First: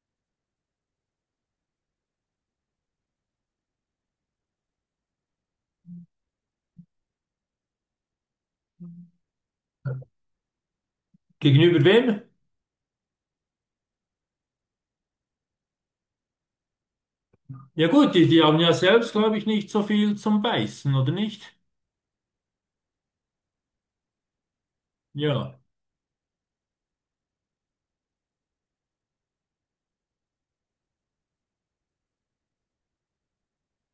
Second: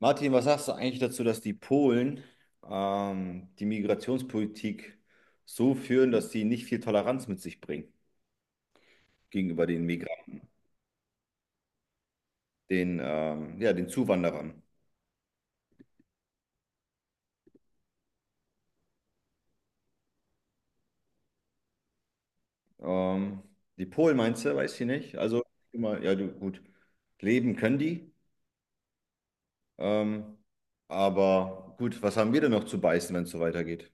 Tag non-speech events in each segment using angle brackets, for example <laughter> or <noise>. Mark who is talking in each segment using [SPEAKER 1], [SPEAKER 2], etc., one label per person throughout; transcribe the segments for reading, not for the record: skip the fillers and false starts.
[SPEAKER 1] Martin, was sagst du eigentlich dazu, dass die Polen die Migrationspolitik so führen, dass sie nicht viel Toleranz mit sich bringen gegenüber den Migranten,
[SPEAKER 2] Gegenüber wem?
[SPEAKER 1] den, ja, den Zuwanderern?
[SPEAKER 2] Ja gut, die haben ja selbst, glaube ich, nicht so viel zum Beißen, oder nicht?
[SPEAKER 1] Ähm, Die Polen meinst du, weiß ich nicht. Also,
[SPEAKER 2] Ja.
[SPEAKER 1] immer, ja, du, gut, leben können die, ähm, aber gut, was haben wir denn noch zu beißen, wenn es so weitergeht?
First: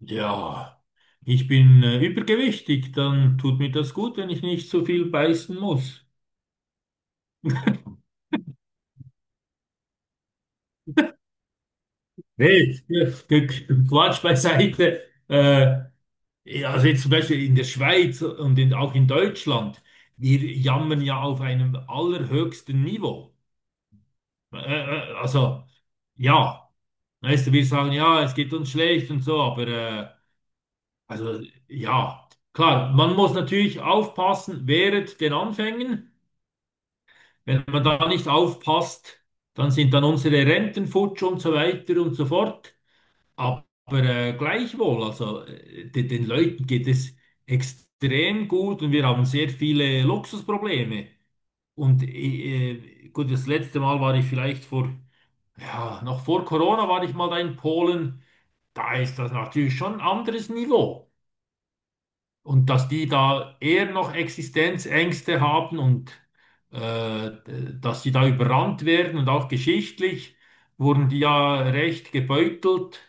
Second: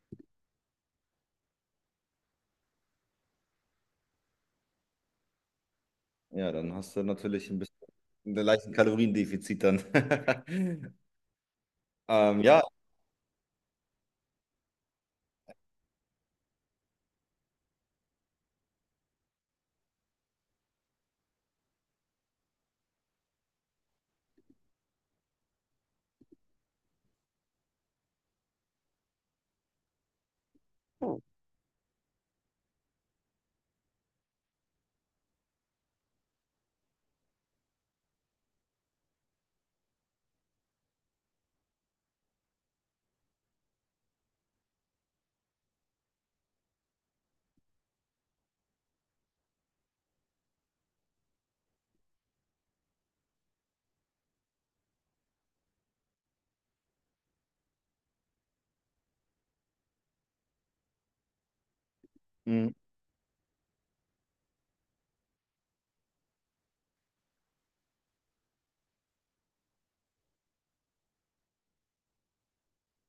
[SPEAKER 2] Ja. Ich bin übergewichtig, dann tut mir das gut, wenn ich nicht so viel beißen muss.
[SPEAKER 1] Ja, dann hast du natürlich ein bisschen einen leichten Kaloriendefizit dann. <laughs> Ja,
[SPEAKER 2] Nee, ja, Quatsch beiseite. Äh, ja, also jetzt zum Beispiel in der Schweiz und auch in Deutschland, wir jammern ja auf einem allerhöchsten Niveau. Also, ja, weißt du, wir sagen, ja, es geht uns schlecht und so, aber also ja, klar, man muss natürlich aufpassen während den Anfängen. Wenn man da nicht aufpasst, dann sind dann unsere Renten futsch und so weiter und so fort. Aber gleichwohl, also den Leuten geht es extrem gut und wir haben sehr viele Luxusprobleme. Und gut, das letzte Mal war ich vielleicht noch vor Corona war ich mal da in Polen. Da ist das natürlich schon ein anderes Niveau. Und
[SPEAKER 1] mh,
[SPEAKER 2] dass die da eher noch Existenzängste haben und äh, dass die da überrannt werden und auch geschichtlich wurden die ja recht gebeutelt,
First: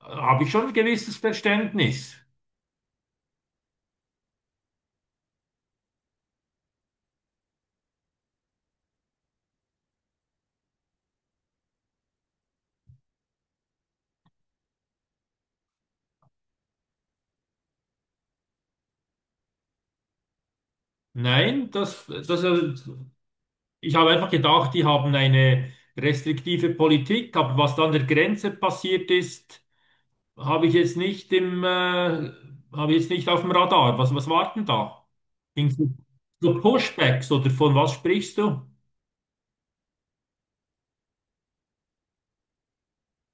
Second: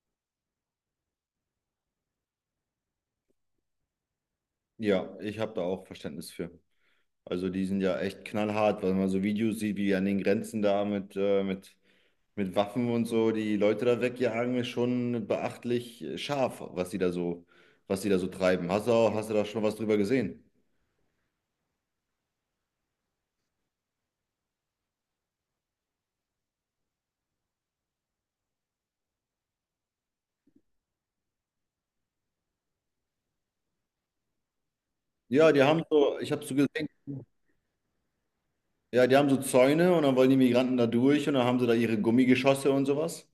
[SPEAKER 2] habe ich schon ein gewisses Verständnis.
[SPEAKER 1] ja, ich habe da auch Verständnis für. Also die sind ja echt knallhart, weil man so Videos sieht, wie die an den Grenzen da mit Waffen und so die Leute da wegjagen, ist schon beachtlich scharf, was die da so, was die da so treiben. Hast du, hast du da schon was drüber gesehen?
[SPEAKER 2] Nein, ich habe einfach gedacht, die haben eine restriktive Politik, aber was da an der Grenze passiert ist, habe ich jetzt nicht habe ich jetzt nicht auf dem Radar. Was, was war denn da?
[SPEAKER 1] Ja, die
[SPEAKER 2] Ging's
[SPEAKER 1] haben
[SPEAKER 2] um
[SPEAKER 1] so, ich habe so
[SPEAKER 2] so
[SPEAKER 1] gesehen,
[SPEAKER 2] Pushbacks oder von was sprichst du?
[SPEAKER 1] ja, die haben so Zäune und dann wollen die Migranten da durch und dann haben sie da ihre Gummigeschosse und sowas.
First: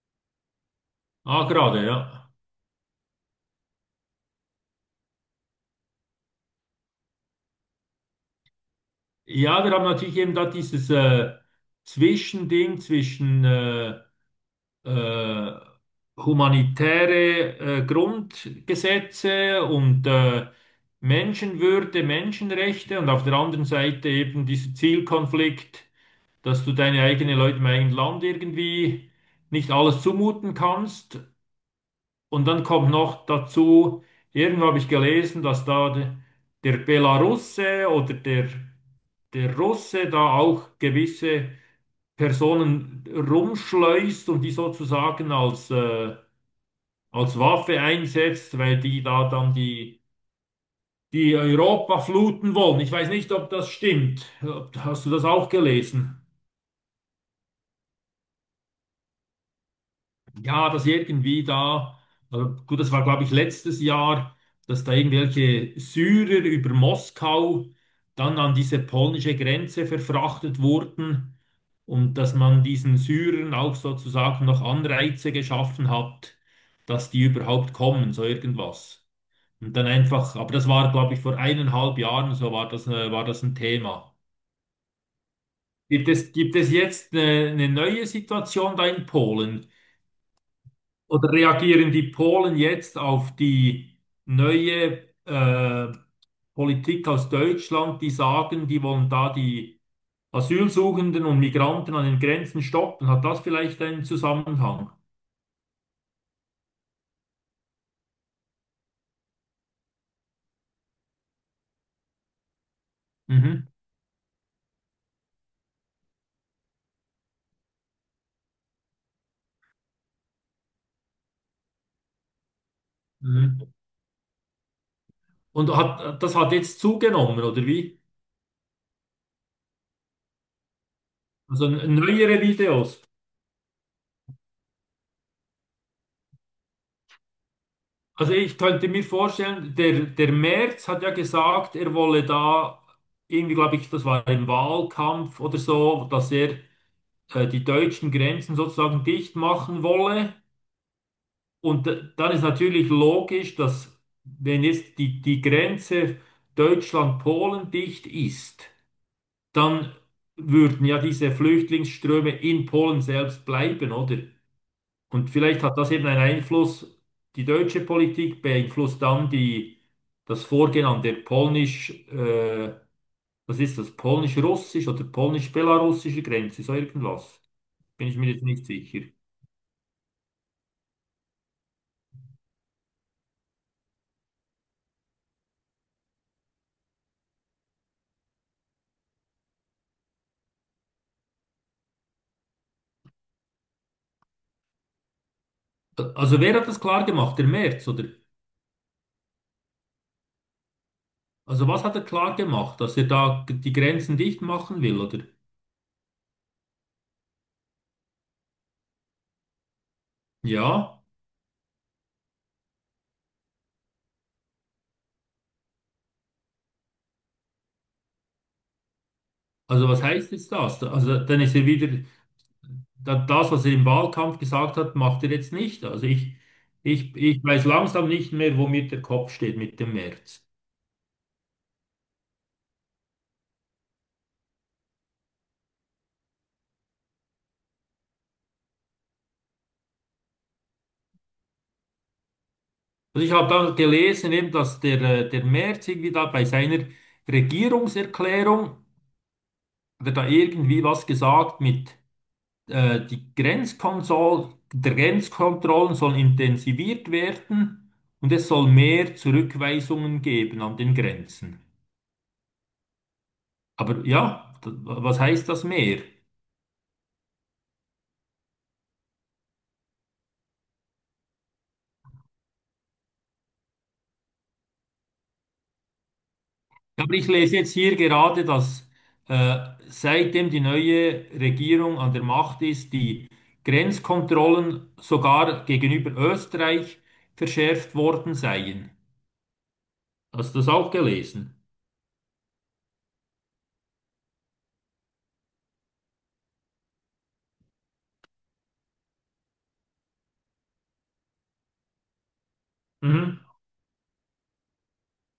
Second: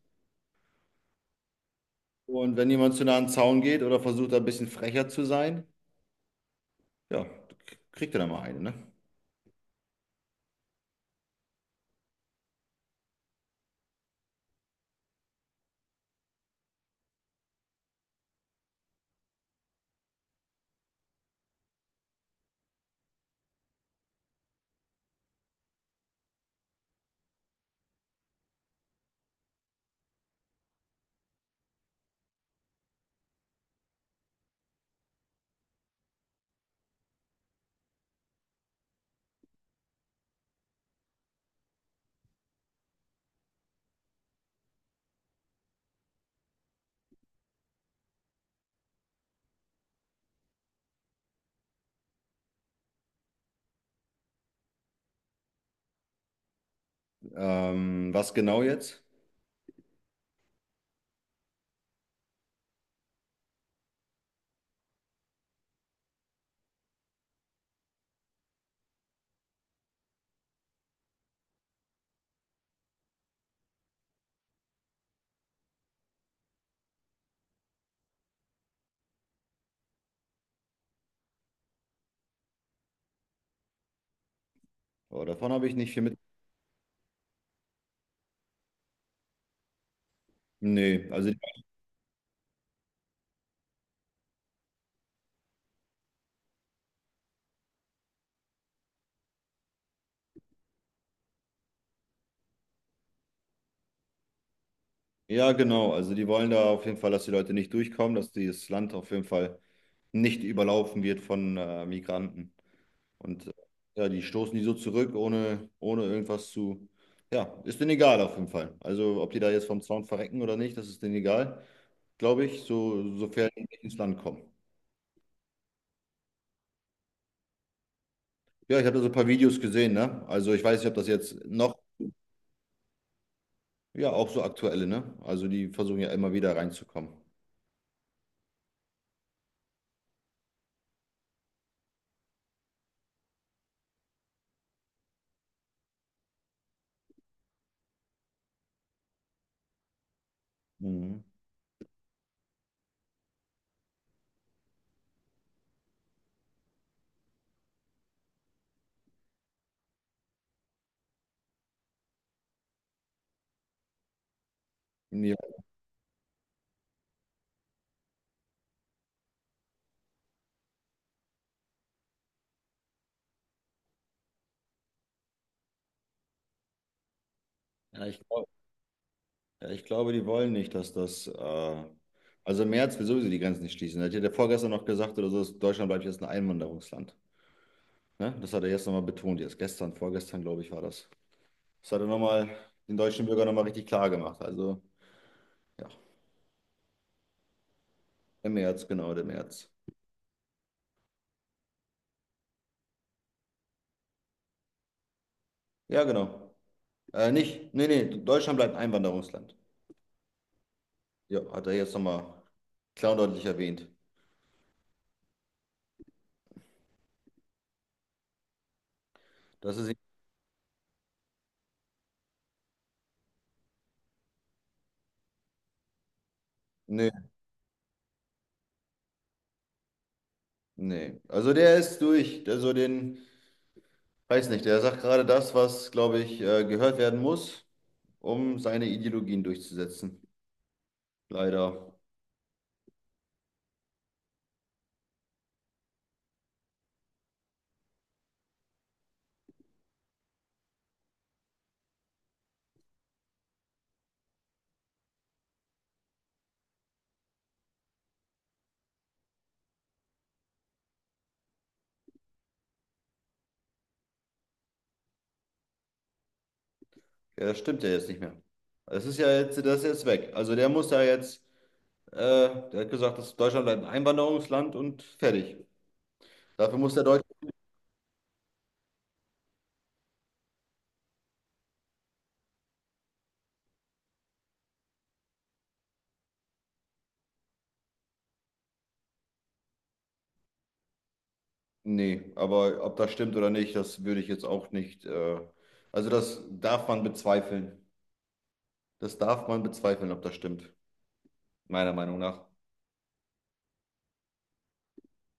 [SPEAKER 2] Ah, gerade, ja.
[SPEAKER 1] Und wenn jemand zu nah an den Zaun geht oder versucht, da ein bisschen frecher zu sein, ja, kriegt er da mal eine, ne?
[SPEAKER 2] Ja, wir haben natürlich eben da dieses Zwischending zwischen äh, humanitäre Grundgesetze und Menschenwürde, Menschenrechte und auf der anderen Seite eben dieser Zielkonflikt, dass du deine eigenen Leute im eigenen Land irgendwie nicht alles zumuten kannst. Und dann kommt noch dazu, irgendwo habe ich gelesen, dass da der Belarusse oder der Russe da auch gewisse Personen rumschleust und die sozusagen als als Waffe einsetzt, weil die da dann die Europa fluten wollen. Ich weiß nicht, ob das stimmt. Hast du das auch gelesen?
[SPEAKER 1] Was genau jetzt?
[SPEAKER 2] Ja, dass irgendwie da, also gut, das war glaube ich letztes Jahr, dass da irgendwelche Syrer über Moskau dann an diese polnische Grenze verfrachtet wurden und dass man diesen Syrern auch sozusagen noch Anreize geschaffen hat, dass die überhaupt kommen, so irgendwas. Und dann einfach, aber das war glaube ich vor eineinhalb Jahren, so war das, war das ein Thema.
[SPEAKER 1] Oh, davon habe ich nicht
[SPEAKER 2] Gibt
[SPEAKER 1] viel.
[SPEAKER 2] es, gibt es jetzt eine neue Situation da in Polen?
[SPEAKER 1] Nee, also
[SPEAKER 2] Oder reagieren die Polen jetzt auf die neue Politik aus Deutschland, die sagen, die wollen da die Asylsuchenden und Migranten an den Grenzen stoppen? Hat das vielleicht einen Zusammenhang?
[SPEAKER 1] ja, genau. Also die wollen da auf jeden Fall, dass die Leute nicht durchkommen, dass dieses Land auf jeden Fall nicht überlaufen wird von Migranten. Und
[SPEAKER 2] Mhm.
[SPEAKER 1] ja, die stoßen die so zurück, ohne, ohne irgendwas zu. Ja, ist denen egal auf jeden Fall. Also ob die da jetzt vom Zaun verrecken oder nicht, das ist denen egal, glaube ich, so, sofern die
[SPEAKER 2] Mhm.
[SPEAKER 1] nicht ins Land kommen.
[SPEAKER 2] Und hat, das hat jetzt zugenommen, oder wie?
[SPEAKER 1] Ja, ich habe da so ein paar Videos gesehen, ne? Also ich weiß nicht, ob das jetzt
[SPEAKER 2] Also
[SPEAKER 1] noch,
[SPEAKER 2] neuere Videos.
[SPEAKER 1] ja, auch so aktuelle, ne? Also die versuchen ja immer wieder reinzukommen.
[SPEAKER 2] Also ich könnte mir vorstellen, der Merz hat ja gesagt, er wolle da irgendwie, glaube ich, das war im Wahlkampf oder so, dass er die deutschen Grenzen sozusagen dicht machen wolle.
[SPEAKER 1] Mhm.
[SPEAKER 2] Und dann ist natürlich logisch, dass wenn jetzt die Grenze Deutschland-Polen dicht ist, dann würden ja diese Flüchtlingsströme in Polen selbst bleiben, oder? Und
[SPEAKER 1] Ja,
[SPEAKER 2] vielleicht hat das eben einen Einfluss, die deutsche Politik beeinflusst dann das Vorgehen an der was ist das, polnisch-russisch oder polnisch-belarussische Grenze, so irgendwas.
[SPEAKER 1] ja,
[SPEAKER 2] Bin ich
[SPEAKER 1] ich
[SPEAKER 2] mir jetzt
[SPEAKER 1] glaube.
[SPEAKER 2] nicht sicher.
[SPEAKER 1] Ja, ich glaube, die wollen nicht, dass das. Also im März will sowieso die Grenzen nicht schließen. Da hat ja der vorgestern noch gesagt oder so, dass Deutschland bleibt jetzt ein Einwanderungsland. Ne? Das hat er jetzt nochmal betont. Jetzt gestern, vorgestern, glaube ich, war das. Das hat er nochmal den deutschen Bürgern nochmal richtig klar gemacht. Also, ja,
[SPEAKER 2] Also wer hat das klar gemacht? Der Merz, oder?
[SPEAKER 1] im März, genau, der März.
[SPEAKER 2] Also was hat er klar gemacht, dass er da die Grenzen dicht machen will, oder?
[SPEAKER 1] Ja, genau. Nicht, nee, nee, Deutschland bleibt ein Einwanderungsland.
[SPEAKER 2] Ja,
[SPEAKER 1] Ja, hat er jetzt nochmal klar und deutlich erwähnt. Das
[SPEAKER 2] also
[SPEAKER 1] ist.
[SPEAKER 2] was heißt jetzt das? Also dann ist er wieder, das, was er im Wahlkampf gesagt hat, macht er jetzt nicht. Also ich, ich,
[SPEAKER 1] Nee,
[SPEAKER 2] ich weiß langsam nicht mehr, wo mir der Kopf steht mit dem Merz.
[SPEAKER 1] nee. Also der ist durch. Der so den. Weiß nicht, er sagt gerade das, was, glaube ich, gehört werden muss, um seine Ideologien durchzusetzen. Leider.
[SPEAKER 2] Also ich habe da gelesen, eben, dass der Merz irgendwie da bei seiner Regierungserklärung, hat er da irgendwie was gesagt mit die Grenzkonsol der Grenzkontrollen sollen intensiviert werden und es soll mehr Zurückweisungen geben an den Grenzen. Aber ja, was heißt das mehr? Ja,
[SPEAKER 1] Ja, das stimmt ja jetzt nicht mehr. Das ist ja jetzt, das ist jetzt weg. Also der muss da jetzt, äh, der hat gesagt, dass Deutschland bleibt ein Einwanderungsland und fertig. Dafür muss der
[SPEAKER 2] aber
[SPEAKER 1] Deutsche.
[SPEAKER 2] ich lese jetzt hier gerade, dass äh, seitdem die neue Regierung an der Macht ist, die Grenzkontrollen sogar gegenüber Österreich verschärft worden seien. Hast du das auch gelesen?
[SPEAKER 1] Nee, aber ob das stimmt oder nicht, das würde ich jetzt auch nicht. Also das darf man bezweifeln. Das darf man bezweifeln, ob das stimmt, meiner Meinung nach.
[SPEAKER 2] Mhm.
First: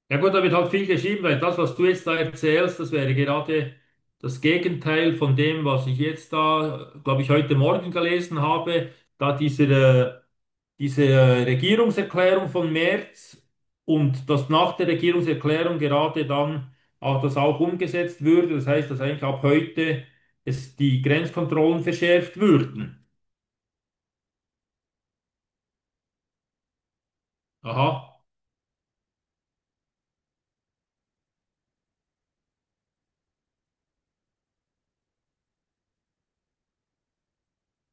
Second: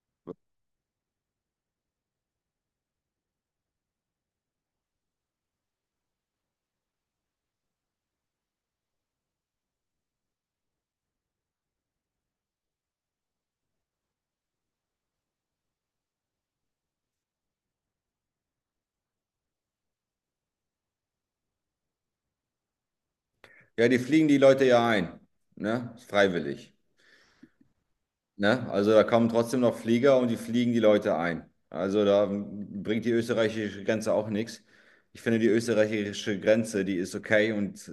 [SPEAKER 2] Ja gut, da wird halt viel geschrieben, weil das, was du jetzt da erzählst, das wäre gerade das Gegenteil von dem, was ich jetzt da, glaube ich, heute Morgen gelesen habe, da diese Regierungserklärung von März und dass nach der Regierungserklärung gerade dann auch das auch umgesetzt würde. Das heißt, dass eigentlich ab heute es die Grenzkontrollen verschärft würden.
[SPEAKER 1] Ja, die fliegen die Leute ja ein, ne? Freiwillig.
[SPEAKER 2] Aha.
[SPEAKER 1] Ne? Also da kommen trotzdem noch Flieger und die fliegen die Leute ein. Also da bringt die österreichische Grenze auch nichts. Ich finde, die österreichische Grenze, die ist okay und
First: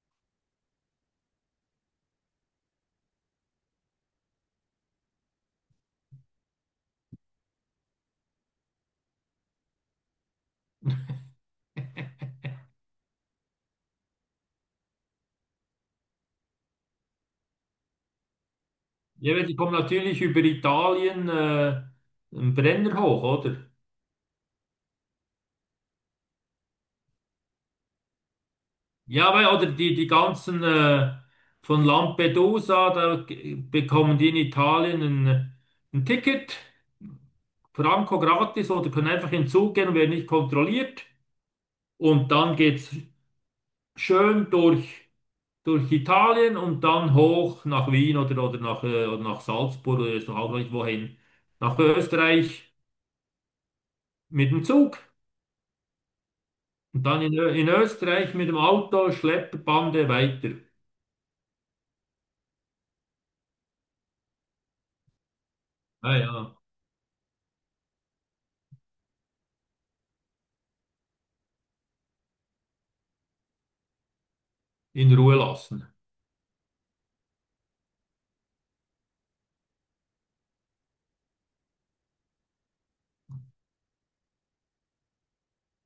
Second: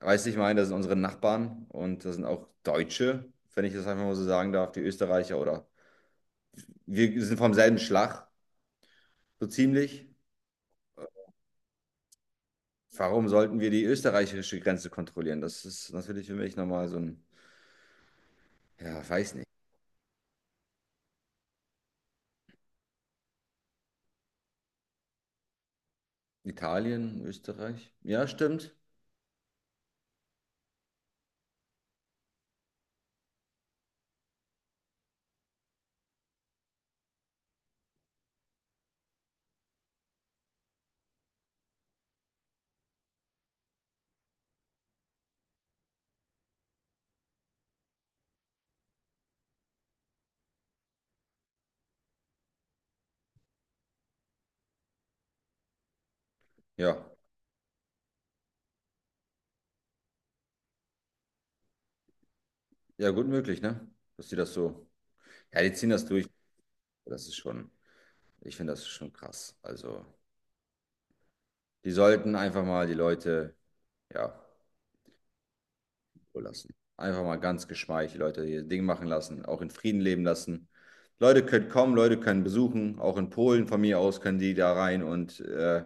[SPEAKER 1] weiß ich meine, das sind unsere Nachbarn und das sind auch Deutsche, wenn ich das einfach mal so sagen darf, die Österreicher oder wir sind vom selben Schlag, so ziemlich. Warum sollten wir die österreichische Grenze kontrollieren? Das ist natürlich für mich nochmal so ein, ja, weiß
[SPEAKER 2] Ja,
[SPEAKER 1] nicht.
[SPEAKER 2] die kommen natürlich über Italien, einen Brenner hoch, oder?
[SPEAKER 1] Italien, Österreich? Ja, stimmt.
[SPEAKER 2] Ja, weil, oder die ganzen von Lampedusa, da bekommen die in Italien ein Ticket, Franco gratis, oder können einfach in den Zug gehen und werden nicht kontrolliert. Und dann geht's schön durch Italien und dann hoch nach Wien oder nach, oder nach Salzburg oder ist auch nicht wohin. Nach Österreich mit dem Zug
[SPEAKER 1] Ja,
[SPEAKER 2] und dann Ö- in Österreich mit dem Auto, Schlepperbande weiter.
[SPEAKER 1] ja, gut möglich, ne? Dass sie das so. Ja, die ziehen das durch.
[SPEAKER 2] Naja,
[SPEAKER 1] Das ist schon, ich finde das ist schon krass. Also, die sollten einfach mal die Leute, ja,
[SPEAKER 2] in Ruhe lassen.
[SPEAKER 1] Ruhe lassen. Einfach mal ganz geschmeidig die Leute ihr Ding machen lassen, auch in Frieden leben lassen. Leute können kommen, Leute können besuchen. Auch in Polen von mir aus können die da rein und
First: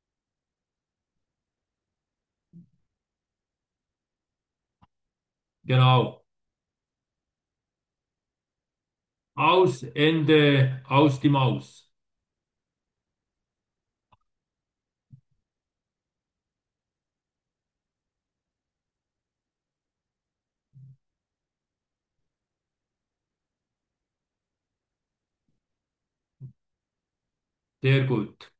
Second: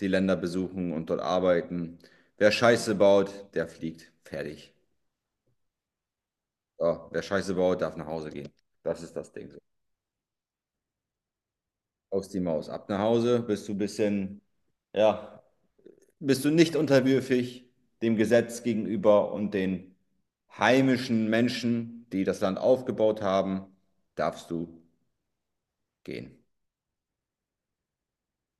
[SPEAKER 1] die Länder besuchen und dort arbeiten. Wer Scheiße baut, der fliegt. Fertig.
[SPEAKER 2] Genau.
[SPEAKER 1] So, wer Scheiße baut, darf nach Hause gehen. Das ist das Ding.
[SPEAKER 2] Aus, Ende, aus die Maus.
[SPEAKER 1] Aus die Maus. Ab nach Hause, bist du ein bisschen. Ja, bist du nicht unterwürfig dem Gesetz gegenüber und den heimischen Menschen, die das Land aufgebaut haben, darfst du gehen.
[SPEAKER 2] Sehr gut.